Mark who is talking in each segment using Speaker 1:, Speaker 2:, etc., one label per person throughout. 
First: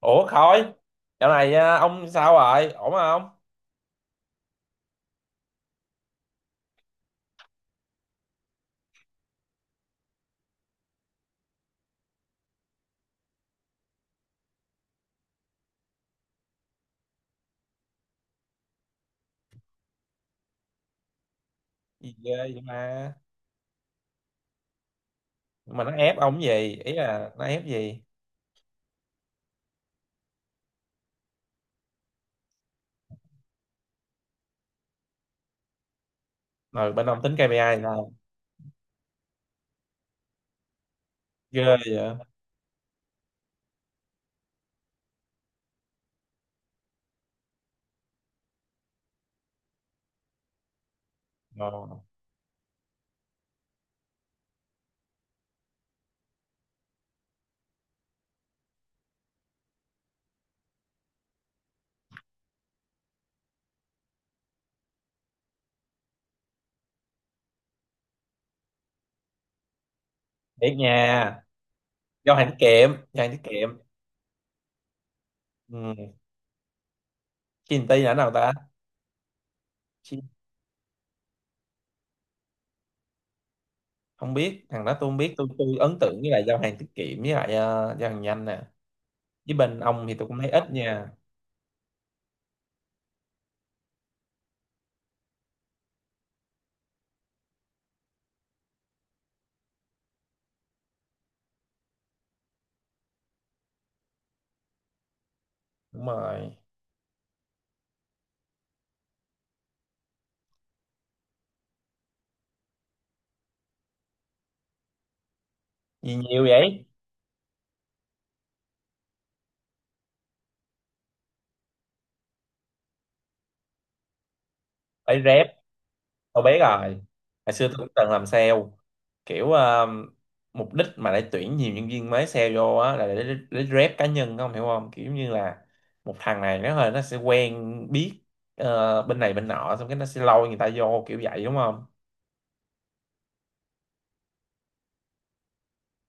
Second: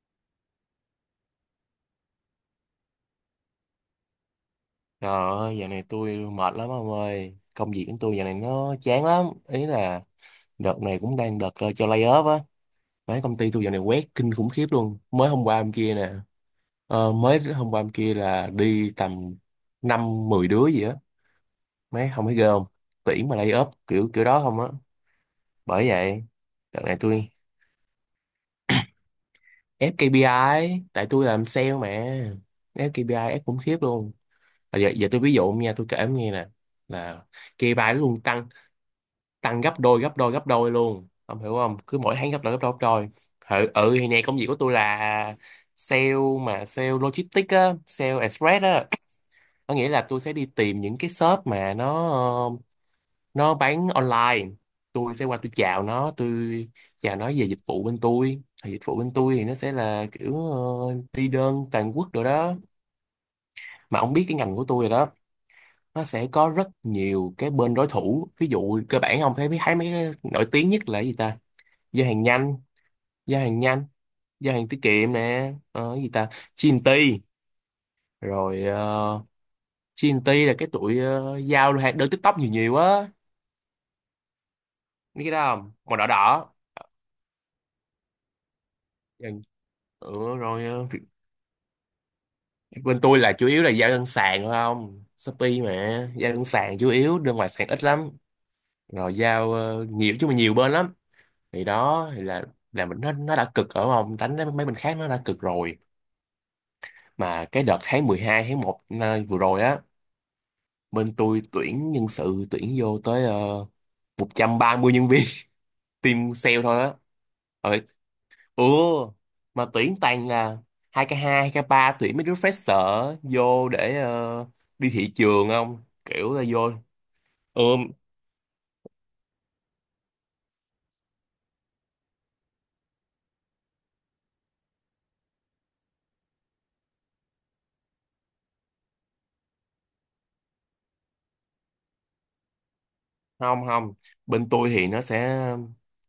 Speaker 1: Ủa Khôi, dạo này ông sao rồi? Ổn không?
Speaker 2: Trời ơi, dạo này tôi mệt lắm ông ơi. Công việc của tôi dạo này nó chán lắm. Ý là đợt này cũng đang đợt cho lay off á. Mấy công ty tôi dạo này quét kinh khủng khiếp luôn. Mới hôm qua hôm kia nè. Mới hôm qua hôm kia là đi tầm 5 10 đứa gì á. Mấy
Speaker 1: Gì
Speaker 2: không thấy
Speaker 1: ghê
Speaker 2: ghê
Speaker 1: vậy
Speaker 2: không?
Speaker 1: mà.
Speaker 2: Tuyển mà lay off kiểu kiểu đó không á.
Speaker 1: Nhưng mà
Speaker 2: Bởi
Speaker 1: nó ép
Speaker 2: vậy,
Speaker 1: ông gì?
Speaker 2: đợt
Speaker 1: Ý
Speaker 2: này tôi
Speaker 1: là nó ép gì?
Speaker 2: ép ca pê I tại tôi làm sale mà. Ép ca pê I ép khủng khiếp luôn. À, giờ giờ tôi ví dụ nha, tôi kể ông nghe nè.
Speaker 1: Rồi bên ông
Speaker 2: Là
Speaker 1: tính
Speaker 2: ca pê I
Speaker 1: KPI thì
Speaker 2: nó
Speaker 1: sao?
Speaker 2: luôn tăng tăng gấp đôi gấp đôi gấp đôi luôn. Ông hiểu
Speaker 1: Ghê
Speaker 2: không? Cứ mỗi
Speaker 1: vậy.
Speaker 2: tháng gấp đôi gấp đôi gấp đôi. Ừ, ừ thì nè, công việc của tôi là sale, mà sale logistics á, sale express á. Có nghĩa là tôi sẽ đi tìm những cái shop mà
Speaker 1: Ồ,
Speaker 2: nó nó bán online. Tôi sẽ qua tôi chào nó, tôi chào nó về dịch vụ bên tôi, thì dịch vụ bên tôi thì nó sẽ là kiểu đi đơn toàn quốc rồi đó. Mà ông biết cái ngành của tôi rồi đó, nó sẽ có rất nhiều cái bên đối thủ. Ví dụ cơ bản ông thấy thấy mấy cái nổi tiếng
Speaker 1: thiệt
Speaker 2: nhất là cái gì
Speaker 1: nha.
Speaker 2: ta? Giao hàng
Speaker 1: Giao hàng
Speaker 2: nhanh.
Speaker 1: tiết kiệm, giao hàng
Speaker 2: Giao
Speaker 1: tiết
Speaker 2: hàng
Speaker 1: kiệm.
Speaker 2: nhanh, giao hàng tiết kiệm nè, gì
Speaker 1: Ừ.
Speaker 2: ta, G&T.
Speaker 1: Chinty là nào ta?
Speaker 2: Rồi
Speaker 1: Chi-
Speaker 2: G&T là cái tụi giao hàng đơn TikTok nhiều nhiều á.
Speaker 1: Không biết, thằng đó tôi không
Speaker 2: Biết cái
Speaker 1: biết,
Speaker 2: đó
Speaker 1: tôi
Speaker 2: không,
Speaker 1: tôi
Speaker 2: màu
Speaker 1: ấn
Speaker 2: đỏ
Speaker 1: tượng với lại
Speaker 2: đỏ.
Speaker 1: giao hàng tiết kiệm với lại giao hàng nhanh nè.
Speaker 2: Dần-
Speaker 1: Với bên ông thì tôi
Speaker 2: ừ,
Speaker 1: cũng thấy
Speaker 2: rồi
Speaker 1: ít nha.
Speaker 2: bên tôi là chủ yếu là giao đơn sàn thôi, không Shopee mà. Giao đơn sàn, chủ yếu đơn ngoài sàn ít lắm. Rồi giao nhiều chứ, mà nhiều bên lắm. Thì đó thì là mình nó đã cực, ở không đánh mấy bên khác nó đã cực rồi.
Speaker 1: Đúng rồi.
Speaker 2: Mà cái đợt tháng mười hai, tháng 1 vừa rồi á, bên tôi tuyển nhân sự, tuyển vô tới uh, 130 nhân viên,
Speaker 1: Gì
Speaker 2: team
Speaker 1: nhiều
Speaker 2: sale thôi
Speaker 1: vậy?
Speaker 2: á. Rồi ủa mà tuyển toàn là 2k2, 2k3, tuyển mấy đứa fresher vô để đi thị
Speaker 1: Phải rep.
Speaker 2: trường không, kiểu là
Speaker 1: Tôi biết
Speaker 2: vô.
Speaker 1: rồi. Hồi
Speaker 2: Ừ,
Speaker 1: xưa tôi cũng từng làm sale. Kiểu mục đích mà để tuyển nhiều nhân viên mới sale vô á là để rep cá nhân không hiểu không? Kiểu như là một thằng này nó hơi nó sẽ quen biết bên này bên nọ xong cái nó sẽ lôi người ta vô kiểu vậy đúng không?
Speaker 2: không không, bên tôi thì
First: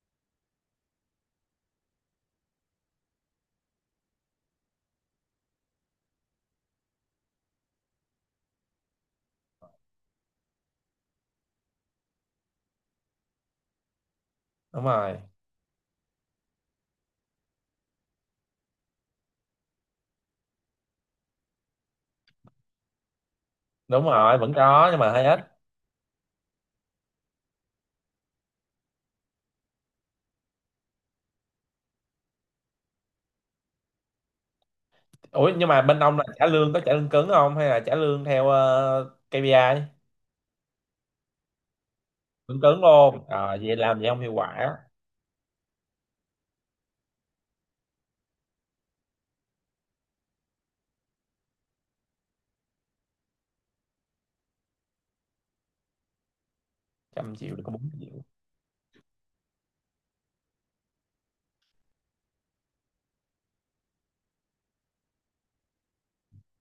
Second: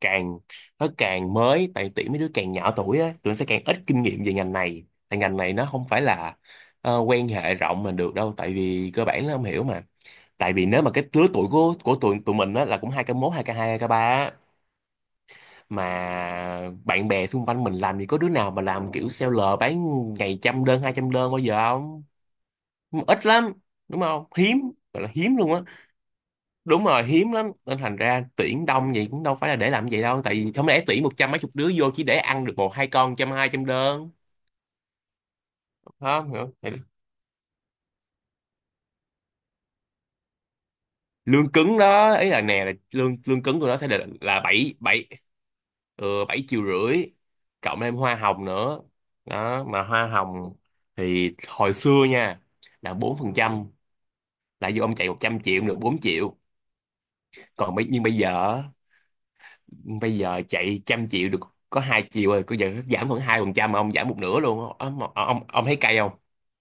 Speaker 2: càng nó càng mới. Tại tuyển mấy đứa càng nhỏ tuổi á, tụi nó sẽ càng ít kinh nghiệm về ngành này. Tại ngành này nó không phải là quan hệ rộng mà được đâu, tại vì cơ bản nó không hiểu mà. Tại vì nếu mà cái lứa tuổi của tụi tụi mình á là cũng hai k mốt, hai k hai, hai k ba á,
Speaker 1: Đúng rồi.
Speaker 2: mà bạn bè xung quanh mình làm gì có đứa nào mà làm kiểu seller bán ngày trăm đơn, hai trăm đơn bao giờ không. Ít lắm, đúng
Speaker 1: Đúng
Speaker 2: không,
Speaker 1: rồi, vẫn
Speaker 2: hiếm,
Speaker 1: có nhưng
Speaker 2: gọi là
Speaker 1: mà hơi
Speaker 2: hiếm
Speaker 1: ít.
Speaker 2: luôn á. Đúng rồi, hiếm lắm, nên thành ra tuyển đông vậy cũng đâu phải là để làm vậy đâu. Tại vì không lẽ tuyển một trăm mấy chục đứa vô chỉ để ăn được một hai con trăm, hai trăm đơn.
Speaker 1: Ủa nhưng mà bên ông là
Speaker 2: Không
Speaker 1: trả
Speaker 2: hiểu không?
Speaker 1: lương có trả lương cứng không hay là trả lương theo KPI?
Speaker 2: Lương cứng đó, ý là
Speaker 1: Vẫn
Speaker 2: nè, là
Speaker 1: cứng
Speaker 2: lương
Speaker 1: luôn.
Speaker 2: lương
Speaker 1: Ờ
Speaker 2: cứng của
Speaker 1: vậy
Speaker 2: nó sẽ
Speaker 1: làm gì
Speaker 2: là
Speaker 1: không hiệu
Speaker 2: là bảy
Speaker 1: quả.
Speaker 2: bảy, 7 triệu rưỡi, cộng thêm hoa hồng nữa. Đó, mà hoa hồng thì hồi xưa nha là 4%. Là vô, ông chạy 100 triệu được 4 triệu.
Speaker 1: 100 triệu được có
Speaker 2: còn bây
Speaker 1: 4
Speaker 2: nhưng bây
Speaker 1: triệu.
Speaker 2: giờ á, bây giờ chạy trăm triệu được có 2 triệu rồi. Bây giờ giảm khoảng 2%, mà ông giảm một nửa luôn. Ông thấy cay không?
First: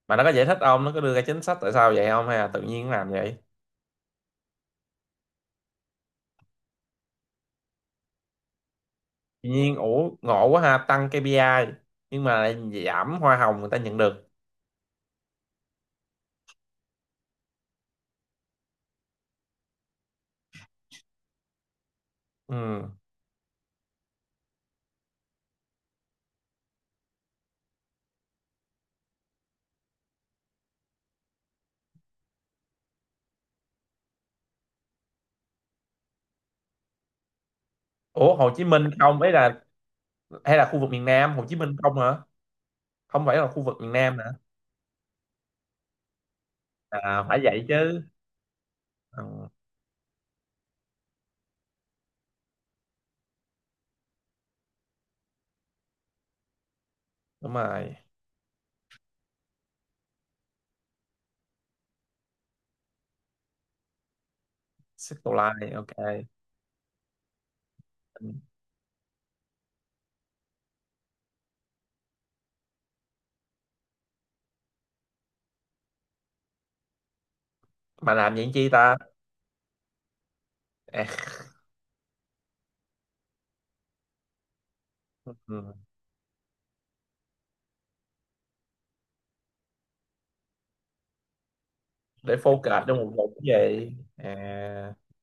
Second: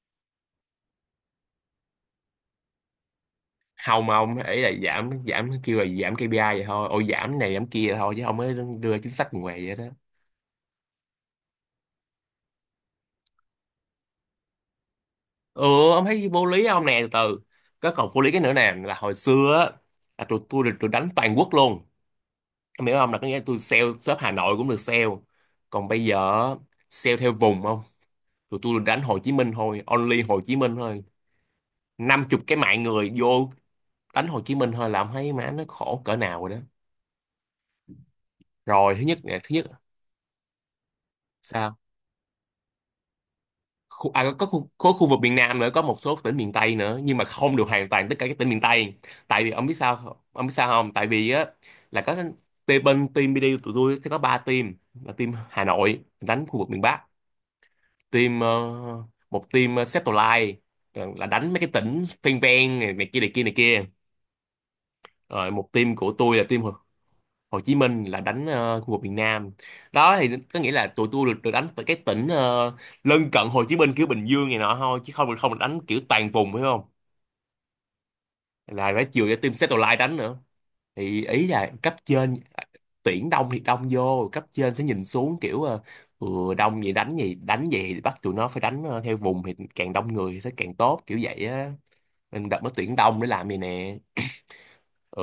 Speaker 1: Mà nó có giải thích không, nó có đưa ra chính sách tại sao vậy không hay là tự nhiên làm vậy?
Speaker 2: Không, ông ấy là giảm giảm kêu là giảm KPI vậy thôi. Ôi giảm này giảm kia thôi chứ không mới đưa ra chính sách
Speaker 1: Tự
Speaker 2: ngoài
Speaker 1: nhiên,
Speaker 2: vậy đó.
Speaker 1: ủa ngộ quá ha, tăng KPI nhưng mà lại giảm hoa hồng người ta nhận được.
Speaker 2: Ừ, ông thấy vô lý không nè? Từ từ, cái còn vô lý cái nữa nè là hồi xưa á là tụi tôi được tụi đánh toàn quốc luôn. Em
Speaker 1: Ừ.
Speaker 2: hiểu không, là có nghĩa là tôi sale shop Hà Nội cũng được sale. Còn bây giờ á, sale theo vùng không. Tụi tôi được đánh Hồ Chí Minh thôi, only Hồ Chí Minh thôi. 50 cái mạng người vô đánh Hồ Chí Minh thôi là ông thấy má nó khổ cỡ nào rồi đó.
Speaker 1: Ủa Hồ Chí Minh
Speaker 2: Rồi thứ nhất
Speaker 1: không ấy
Speaker 2: nè, thứ
Speaker 1: là
Speaker 2: nhất.
Speaker 1: hay là khu vực miền Nam Hồ Chí Minh
Speaker 2: Sao?
Speaker 1: không hả? Không phải là khu vực miền
Speaker 2: khu,
Speaker 1: Nam hả?
Speaker 2: à, có khu, có khu vực miền Nam nữa, có một số tỉnh miền Tây nữa nhưng
Speaker 1: À
Speaker 2: mà
Speaker 1: phải
Speaker 2: không
Speaker 1: vậy
Speaker 2: được hoàn
Speaker 1: chứ.
Speaker 2: toàn tất cả các tỉnh miền Tây. Tại
Speaker 1: Ừ,
Speaker 2: vì ông biết sao không? Ông biết sao không, tại vì á là có team, bên team BD của tụi tôi sẽ có 3 team. Là team Hà Nội đánh khu vực miền Bắc.
Speaker 1: đúng rồi.
Speaker 2: Team ờ, một team Satellite, là đánh mấy cái tỉnh ven ven này, này kia này kia này kia.
Speaker 1: Circle
Speaker 2: Rồi một
Speaker 1: Line
Speaker 2: team của
Speaker 1: ok.
Speaker 2: tôi là team Hồ Chí Minh, là
Speaker 1: Ừ.
Speaker 2: đánh khu vực miền Nam. Đó thì có nghĩa là tụi tôi được đánh từ cái tỉnh lân cận Hồ Chí Minh kiểu Bình Dương này nọ thôi, chứ không không được đánh kiểu toàn vùng phải không.
Speaker 1: Mà làm vậy chi
Speaker 2: Là
Speaker 1: ta?
Speaker 2: phải chiều cho team Satellite đánh nữa.
Speaker 1: À,
Speaker 2: Thì ý là cấp trên tuyển đông thì đông vô, cấp trên sẽ nhìn
Speaker 1: ừ,
Speaker 2: xuống kiểu ừ, đông vậy đánh gì đánh vậy, thì bắt tụi nó phải đánh theo vùng, thì càng đông người thì sẽ càng tốt kiểu vậy á.
Speaker 1: để
Speaker 2: Nên đợt nó
Speaker 1: focus cho
Speaker 2: tuyển
Speaker 1: một
Speaker 2: đông để
Speaker 1: vùng
Speaker 2: làm gì
Speaker 1: cái gì
Speaker 2: nè.
Speaker 1: à?
Speaker 2: Ừ,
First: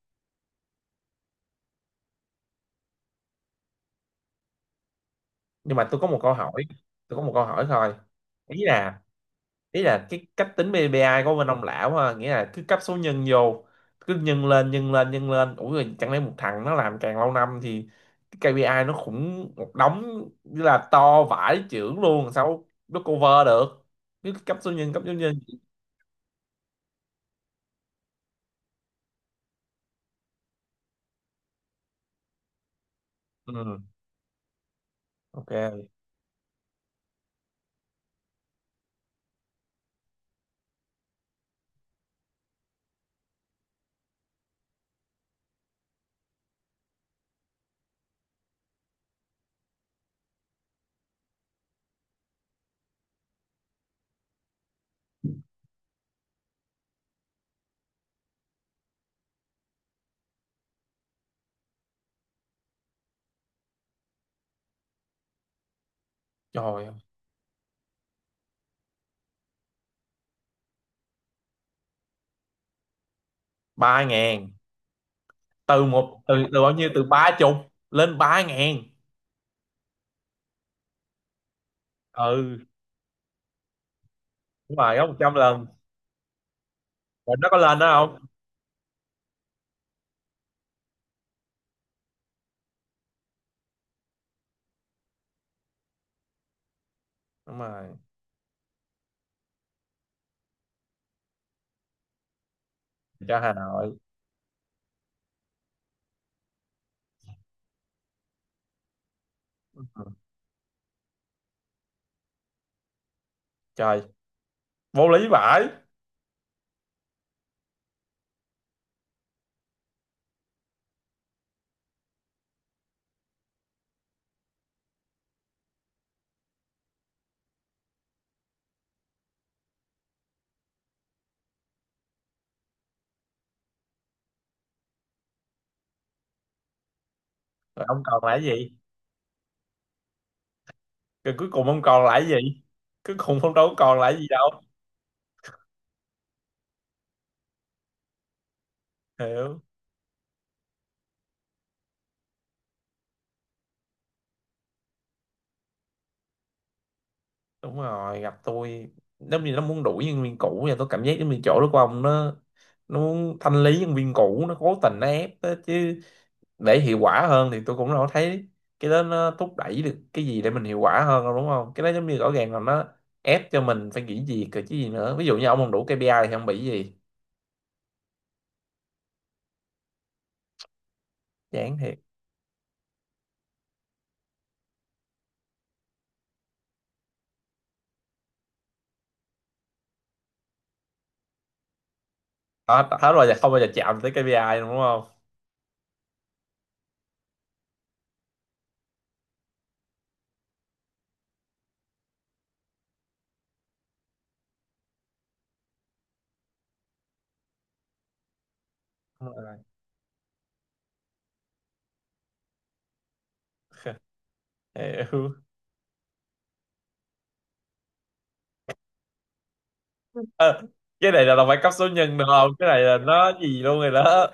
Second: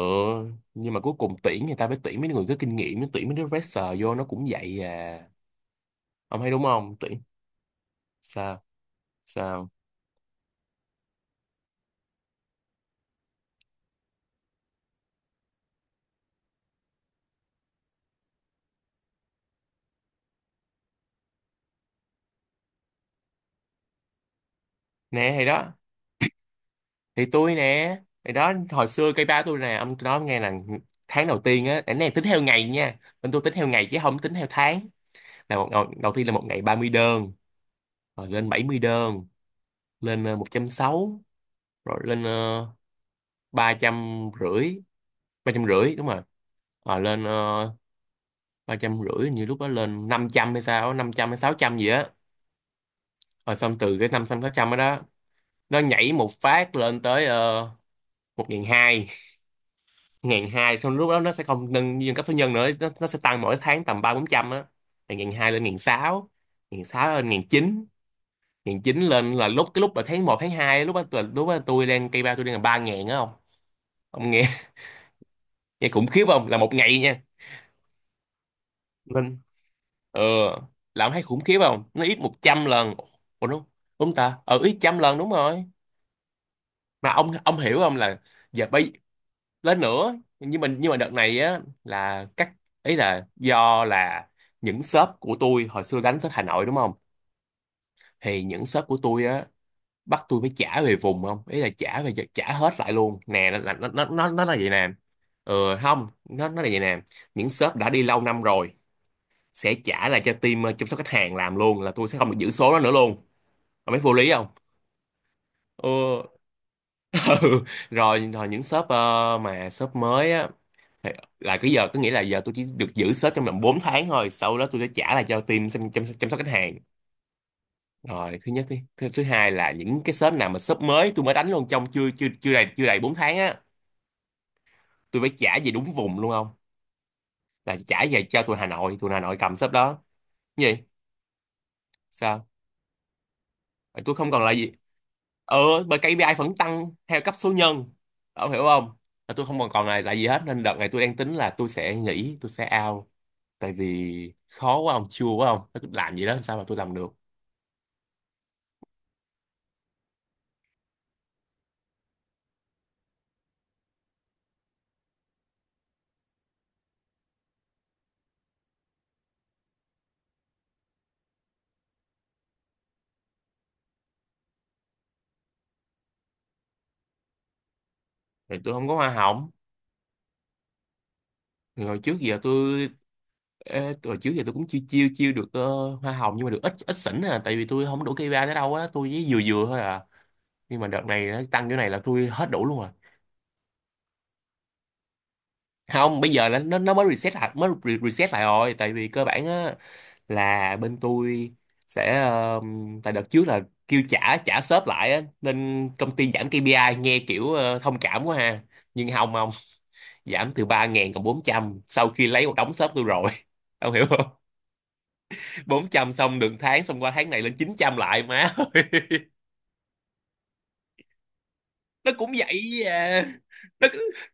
Speaker 2: nhưng mà cuối cùng tuyển người ta phải tuyển mấy người có kinh nghiệm, mới tuyển mấy đứa fresher vô nó cũng vậy à.
Speaker 1: Nhưng mà tôi có một câu
Speaker 2: Ông thấy
Speaker 1: hỏi,
Speaker 2: đúng không,
Speaker 1: tôi
Speaker 2: tuyển?
Speaker 1: có một câu hỏi thôi. ý
Speaker 2: Sao?
Speaker 1: là
Speaker 2: Sao
Speaker 1: ý là cái cách tính PPI của bên ông lão ha, nghĩa là cứ cấp số nhân vô, cứ nhân lên ủa rồi chẳng lẽ một thằng nó làm càng lâu năm thì cái KPI nó khủng một đống như là to vãi chưởng luôn, sao nó cover được? cứ cấp số nhân cấp số
Speaker 2: nè?
Speaker 1: nhân
Speaker 2: Thì đó, thì tôi nè, thì đó, hồi xưa cây ba tôi nè, ông tôi nói ông nghe là tháng đầu tiên á, cái này tính theo ngày nha, bên tôi tính theo
Speaker 1: Ừ,
Speaker 2: ngày chứ không tính theo tháng. Là
Speaker 1: ok.
Speaker 2: đầu tiên là một ngày 30 đơn, rồi lên 70 đơn, lên 160, rồi lên 350, ba trăm rưỡi đúng rồi. Rồi lên ba trăm rưỡi, như lúc đó lên 500 hay sao, 500 hay 600 gì á. Rồi xong từ cái 500 600 đó đó nó nhảy một phát lên tới một nghìn hai, 1 hai. Xong lúc đó nó sẽ không nâng nhân cấp số nhân nữa, nó sẽ tăng mỗi tháng tầm ba bốn trăm á. Từ 1 hai lên 1 sáu, 1
Speaker 1: Trời ơi.
Speaker 2: sáu lên 1 chín, 1 chín lên là lúc cái lúc mà tháng một, tháng hai, lúc đó lúc đó tôi đang cây ba tôi đang là 3000 á. Không,
Speaker 1: Ba
Speaker 2: ông
Speaker 1: ngàn.
Speaker 2: nghe
Speaker 1: từ
Speaker 2: nghe khủng
Speaker 1: một
Speaker 2: khiếp
Speaker 1: từ,
Speaker 2: không, là
Speaker 1: từ bao
Speaker 2: một
Speaker 1: nhiêu,
Speaker 2: ngày
Speaker 1: từ
Speaker 2: nha.
Speaker 1: ba chục lên ba ngàn.
Speaker 2: Lên ờ là ông thấy khủng khiếp không, nó ít một
Speaker 1: Ừ
Speaker 2: trăm lần Ủa đúng, đúng ta, ít
Speaker 1: đúng rồi,
Speaker 2: trăm
Speaker 1: gấp một
Speaker 2: lần đúng
Speaker 1: trăm
Speaker 2: rồi.
Speaker 1: lần.
Speaker 2: Mà ông
Speaker 1: Rồi nó có
Speaker 2: ông
Speaker 1: lên
Speaker 2: hiểu không,
Speaker 1: đó
Speaker 2: là
Speaker 1: không?
Speaker 2: giờ bây lên nữa. Nhưng mà đợt này á là các, ý là do là những shop của tôi hồi xưa đánh shop Hà Nội đúng không.
Speaker 1: Đúng rồi,
Speaker 2: Thì những shop của tôi á bắt tôi phải trả về vùng không, ý là trả về, trả hết lại luôn
Speaker 1: cho
Speaker 2: nè.
Speaker 1: Hà
Speaker 2: nó là-
Speaker 1: Nội.
Speaker 2: nó nó nó là vậy nè. Ừ không, nó là vậy nè. Những shop đã đi lâu năm rồi sẽ
Speaker 1: Ừ,
Speaker 2: trả lại cho team chăm sóc khách hàng làm luôn, là tôi sẽ không được giữ số đó nữa luôn. Ông mấy
Speaker 1: trời.
Speaker 2: vô lý không?
Speaker 1: Vô lý vãi.
Speaker 2: Ừ. Ừ. Rồi rồi, những shop mà shop mới á. Thì là cái giờ có nghĩa là giờ tôi chỉ được giữ sếp trong vòng 4 tháng thôi, sau đó tôi sẽ trả lại cho team chăm sóc khách hàng. Rồi thứ nhất đi, thứ hai là những cái sếp nào mà sếp mới tôi mới đánh luôn trong chưa chưa chưa đầy chưa đầy 4 tháng á, tôi phải trả về đúng vùng luôn, không là
Speaker 1: Rồi ông
Speaker 2: trả
Speaker 1: còn
Speaker 2: về
Speaker 1: lại cái
Speaker 2: cho tụi Hà
Speaker 1: gì?
Speaker 2: Nội, tụi Hà Nội cầm sếp đó. Cái gì?
Speaker 1: Rồi cuối cùng ông còn lại cái
Speaker 2: Sao?
Speaker 1: gì? Cuối cùng ông đâu có còn
Speaker 2: Ờ, tôi
Speaker 1: lại gì
Speaker 2: không còn là
Speaker 1: đâu.
Speaker 2: gì. Ờ, bởi KPI vẫn tăng theo cấp số nhân, ông hiểu không? Là tôi không
Speaker 1: Hiểu.
Speaker 2: còn còn là gì hết, nên đợt này tôi đang tính là tôi sẽ nghỉ, tôi sẽ out. Tại vì khó quá ông, chua quá ông, làm gì đó làm sao mà tôi làm được.
Speaker 1: Đúng rồi gặp tôi, giống như nó muốn đuổi nhân viên cũ và tôi cảm giác giống như chỗ đó của ông nó muốn thanh lý nhân viên cũ, nó cố tình nó ép đó chứ. Để hiệu quả hơn thì tôi cũng đâu có thấy cái đó nó thúc đẩy được cái gì để mình hiệu quả hơn đâu, đúng không? Cái đó giống như rõ ràng là nó ép cho mình phải nghỉ việc rồi chứ gì nữa. Ví dụ như ông không đủ KPI thì không bị gì.
Speaker 2: Thì tôi không có hoa hồng.
Speaker 1: Chán
Speaker 2: Thì
Speaker 1: thiệt.
Speaker 2: hồi trước giờ tôi, ê, hồi trước giờ tôi cũng chiêu chiêu chiêu được hoa hồng, nhưng mà được ít ít xỉn à, tại vì tôi không đủ cây ba tới đâu á, tôi với vừa vừa thôi à. Nhưng mà đợt này nó tăng chỗ này là tôi hết đủ luôn
Speaker 1: hết
Speaker 2: à.
Speaker 1: hết rồi, giờ không bao giờ chạm tới KPI đúng không?
Speaker 2: Không, bây giờ là nó mới reset lại, mới reset lại rồi. Tại vì cơ bản á là bên tôi sẽ ờ, tại đợt trước là kêu trả trả shop lại á, nên công ty giảm KPI nghe kiểu ờ, thông cảm quá ha. Nhưng không,
Speaker 1: Đúng
Speaker 2: không,
Speaker 1: rồi.
Speaker 2: giảm từ 3.000 còn 400 sau khi lấy một đống shop tôi rồi ông hiểu?
Speaker 1: Hiểu.
Speaker 2: 400, xong được tháng, xong qua tháng này lên 900 lại má ơi.
Speaker 1: Ờ, cái này là đâu phải cấp số
Speaker 2: Nó
Speaker 1: nhân được
Speaker 2: cũng
Speaker 1: không, cái này
Speaker 2: vậy
Speaker 1: là
Speaker 2: à.
Speaker 1: nó gì luôn
Speaker 2: nó
Speaker 1: rồi đó.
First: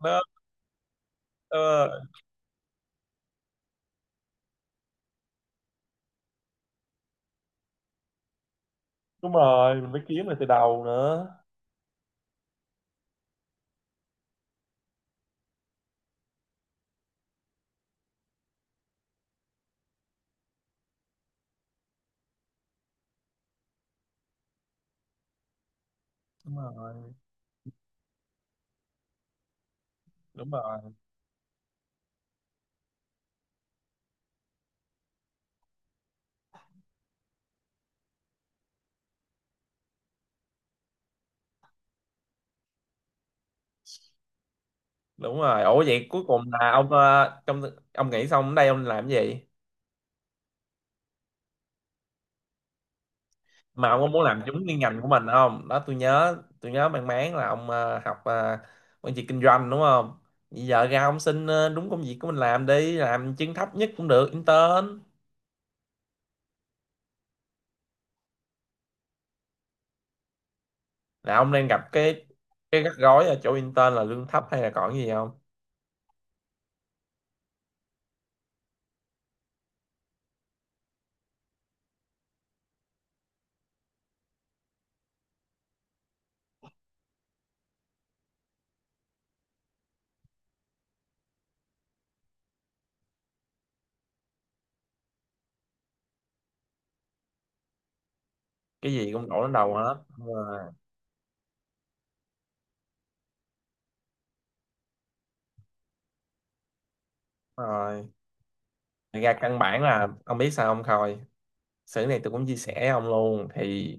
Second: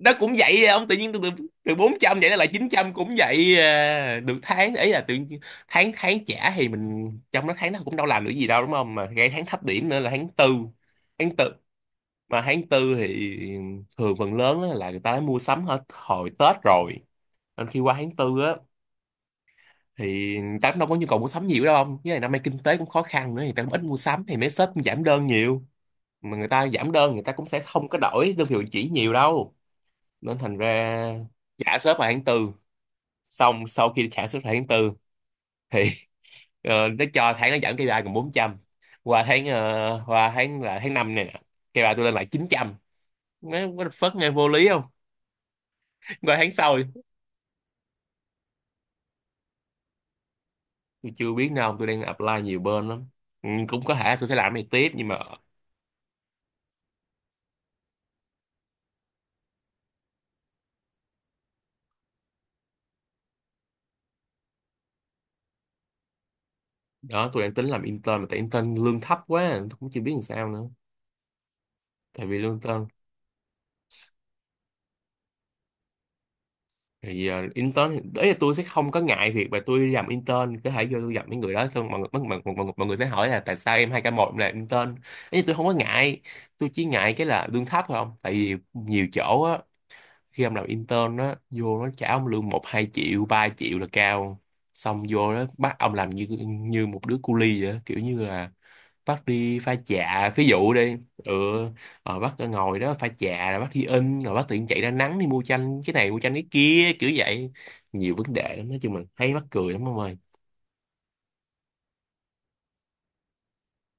Speaker 2: nó
Speaker 1: Nó
Speaker 2: cũng vậy à. Ông tự nhiên từ từ, từ
Speaker 1: ờ,
Speaker 2: 400 vậy nó lại 900 cũng vậy à. Được tháng ấy là tự nhiên- tháng tháng trả thì mình trong đó tháng nó cũng đâu làm được gì đâu, đúng không, mà ngay
Speaker 1: đúng
Speaker 2: tháng thấp
Speaker 1: rồi,
Speaker 2: điểm
Speaker 1: mình phải
Speaker 2: nữa là
Speaker 1: kiếm
Speaker 2: tháng
Speaker 1: lại từ
Speaker 2: tư.
Speaker 1: đầu nữa.
Speaker 2: Tháng tư, mà tháng tư thì thường phần lớn á là người ta đã mua sắm hết hồi Tết rồi, nên khi qua tháng tư á thì người ta cũng đâu có nhu cầu mua sắm nhiều đâu, không với lại năm nay kinh tế cũng khó khăn nữa, thì người ta cũng ít mua sắm, thì mấy shop cũng giảm đơn nhiều. Mà người
Speaker 1: Đúng
Speaker 2: ta giảm
Speaker 1: rồi.
Speaker 2: đơn, người ta cũng sẽ không có đổi đơn vị chỉ nhiều đâu, nên
Speaker 1: Đúng
Speaker 2: thành
Speaker 1: rồi.
Speaker 2: ra trả ship vào tháng tư, xong sau khi trả ship vào tháng tư thì ờ, nó cho tháng nó giảm KPI còn 400. Qua tháng là tháng 5 này nè, KPI tôi lên lại 900. Nó what the fuck, nghe vô lý không?
Speaker 1: Đúng rồi. Ủa vậy cuối
Speaker 2: Qua
Speaker 1: cùng
Speaker 2: tháng
Speaker 1: là
Speaker 2: sau
Speaker 1: ông trong ông nghĩ xong ở đây ông làm cái gì?
Speaker 2: tôi chưa biết nào, tôi đang apply nhiều bên lắm. Ừ, cũng
Speaker 1: Mà
Speaker 2: có
Speaker 1: ông có
Speaker 2: thể
Speaker 1: muốn
Speaker 2: tôi sẽ
Speaker 1: làm
Speaker 2: làm cái
Speaker 1: trúng
Speaker 2: này
Speaker 1: cái
Speaker 2: tiếp
Speaker 1: ngành của
Speaker 2: nhưng mà
Speaker 1: mình không? Đó tôi nhớ, tôi nhớ mang máng là ông học quản trị kinh doanh đúng không? Bây giờ ra ông xin đúng công việc của mình làm, đi làm chân thấp nhất cũng được, intern.
Speaker 2: đó, tôi đang tính làm intern, mà tại intern lương thấp quá tôi cũng chưa biết làm sao nữa.
Speaker 1: Là ông đang gặp cái
Speaker 2: Tại vì lương
Speaker 1: cái
Speaker 2: intern
Speaker 1: rắc rối ở chỗ intern là lương thấp hay là còn cái gì không?
Speaker 2: thì intern đấy là tôi sẽ không có ngại việc, mà tôi đi làm intern có thể vô tôi gặp mấy người đó, xong mọi người mọi người sẽ hỏi là tại sao em 2k1 làm intern ấy. Tôi không có ngại, tôi chỉ ngại cái là lương thấp thôi. Không, tại vì nhiều chỗ á, khi em làm intern á, vô nó trả ông lương 1 2 triệu 3 triệu là cao, xong vô đó bắt ông làm như như một đứa cu li vậy á. Kiểu như là
Speaker 1: Cái gì
Speaker 2: bác
Speaker 1: cũng đổ đến
Speaker 2: đi
Speaker 1: đầu
Speaker 2: pha
Speaker 1: hết. Đúng
Speaker 2: chạ ví
Speaker 1: rồi.
Speaker 2: dụ đi, ừ, rồi bác ngồi đó pha chạ, rồi bác đi in, rồi bác tự nhiên chạy ra nắng đi mua chanh cái này, mua chanh cái kia kiểu vậy.
Speaker 1: Đúng rồi.
Speaker 2: Nhiều vấn đề lắm, nói chung là
Speaker 1: Thật ra
Speaker 2: thấy mắc
Speaker 1: căn
Speaker 2: cười
Speaker 1: bản
Speaker 2: lắm ông
Speaker 1: là
Speaker 2: ơi.
Speaker 1: ông biết sao không Khôi, sự này tôi cũng chia sẻ với ông luôn thì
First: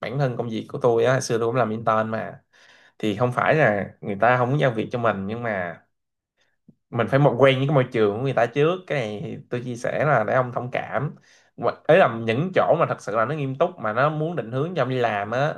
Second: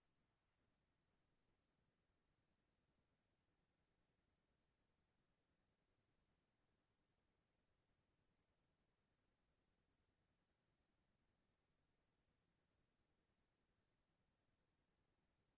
Speaker 1: bản thân công việc của tôi á hồi xưa tôi cũng làm intern mà. Thì không phải là người ta không muốn giao việc cho mình nhưng mà mình phải một quen với cái môi trường của người ta trước, cái này tôi chia sẻ là để ông thông cảm. Mà- ấy là những chỗ mà thật sự là nó nghiêm túc mà nó muốn định hướng cho ông đi làm á,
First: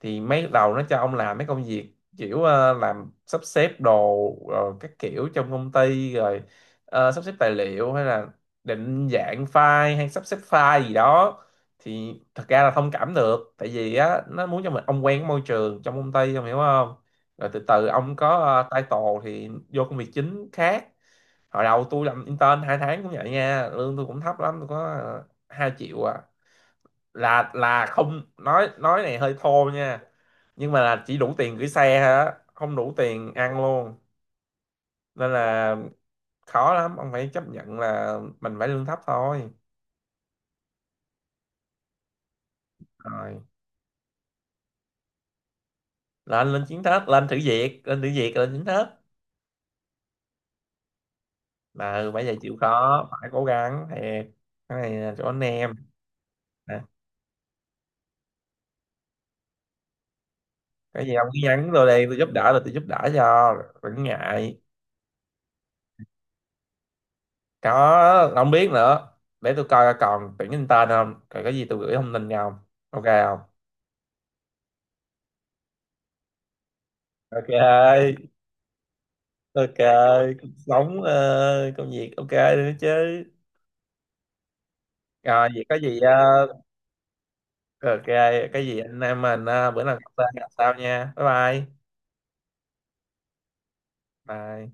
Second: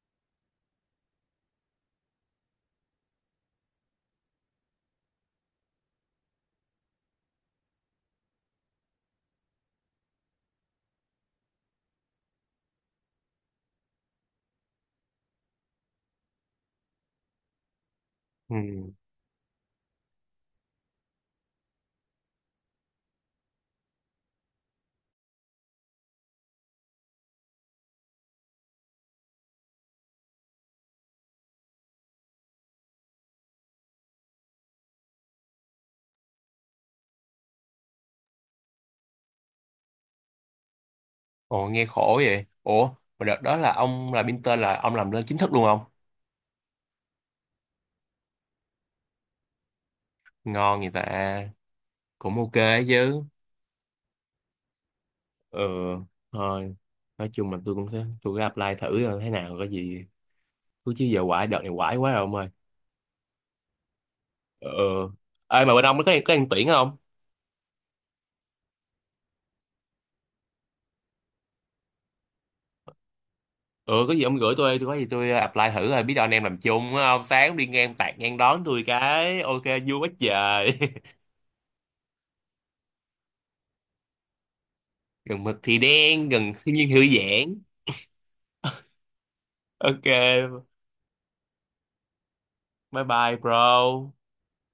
Speaker 1: thì mấy đầu nó cho ông làm mấy công việc kiểu làm sắp xếp đồ rồi các kiểu trong công ty rồi sắp xếp tài liệu hay là định dạng file hay sắp xếp file gì đó. Thì thật ra là thông cảm được, tại vì á nó muốn cho mình ông quen cái môi trường trong công ty, ông hiểu không? Rồi từ từ ông có
Speaker 2: Ừ.
Speaker 1: title thì vô công việc chính khác. Hồi đầu tôi làm intern 2 tháng cũng vậy nha, lương tôi cũng thấp lắm, tôi có 2 triệu à. Là không, nói này hơi thô nha, nhưng mà là chỉ đủ tiền gửi xe thôi á, không đủ tiền ăn luôn. Nên là khó lắm, ông phải chấp nhận là mình phải lương thấp thôi.
Speaker 2: Ồ nghe khổ vậy. Ủa mà
Speaker 1: Rồi
Speaker 2: đợt đó là ông là Pinter là ông làm lên chính thức luôn không?
Speaker 1: lên, lên chiến thức lên thử việc lên thử việc lên chiến thức.
Speaker 2: Ngon vậy ta.
Speaker 1: Là bây giờ
Speaker 2: Cũng ok
Speaker 1: chịu khó
Speaker 2: chứ.
Speaker 1: phải cố gắng thiệt. Cái này là chỗ anh
Speaker 2: Ừ,
Speaker 1: em.
Speaker 2: thôi, nói chung là tôi cũng sẽ, tôi cứ apply thử rồi thế nào có gì cứ, chứ
Speaker 1: Cái gì
Speaker 2: giờ
Speaker 1: ông cứ
Speaker 2: quải đợt
Speaker 1: nhắn
Speaker 2: này
Speaker 1: tôi
Speaker 2: quải
Speaker 1: đi,
Speaker 2: quá
Speaker 1: tôi
Speaker 2: rồi
Speaker 1: giúp
Speaker 2: ông ơi.
Speaker 1: đỡ được tôi giúp đỡ cho, đừng ngại.
Speaker 2: Ừ, ê mà bên ông có đang tuyển không?
Speaker 1: Có không biết nữa, để tôi coi còn tuyển nhân tên không, còn cái gì tôi gửi thông tin nha ông. Ok không?
Speaker 2: Ừ, có gì ông gửi tôi có gì tôi à, apply thử rồi biết đâu anh em làm chung á, ông
Speaker 1: Ok.
Speaker 2: sáng đi ngang tạt ngang đón tôi cái ok,
Speaker 1: Ok.
Speaker 2: vui quá
Speaker 1: Cuộc
Speaker 2: trời.
Speaker 1: sống công việc ok nữa chứ?
Speaker 2: Gần
Speaker 1: Rồi
Speaker 2: mực
Speaker 1: vậy có
Speaker 2: thì
Speaker 1: gì
Speaker 2: đen, gần thiên nhiên hữu giãn.
Speaker 1: ok cái gì anh em mình bữa nào gặp lại gặp
Speaker 2: Ok,
Speaker 1: sau nha, bye bye.
Speaker 2: bye bye bro.
Speaker 1: Bye.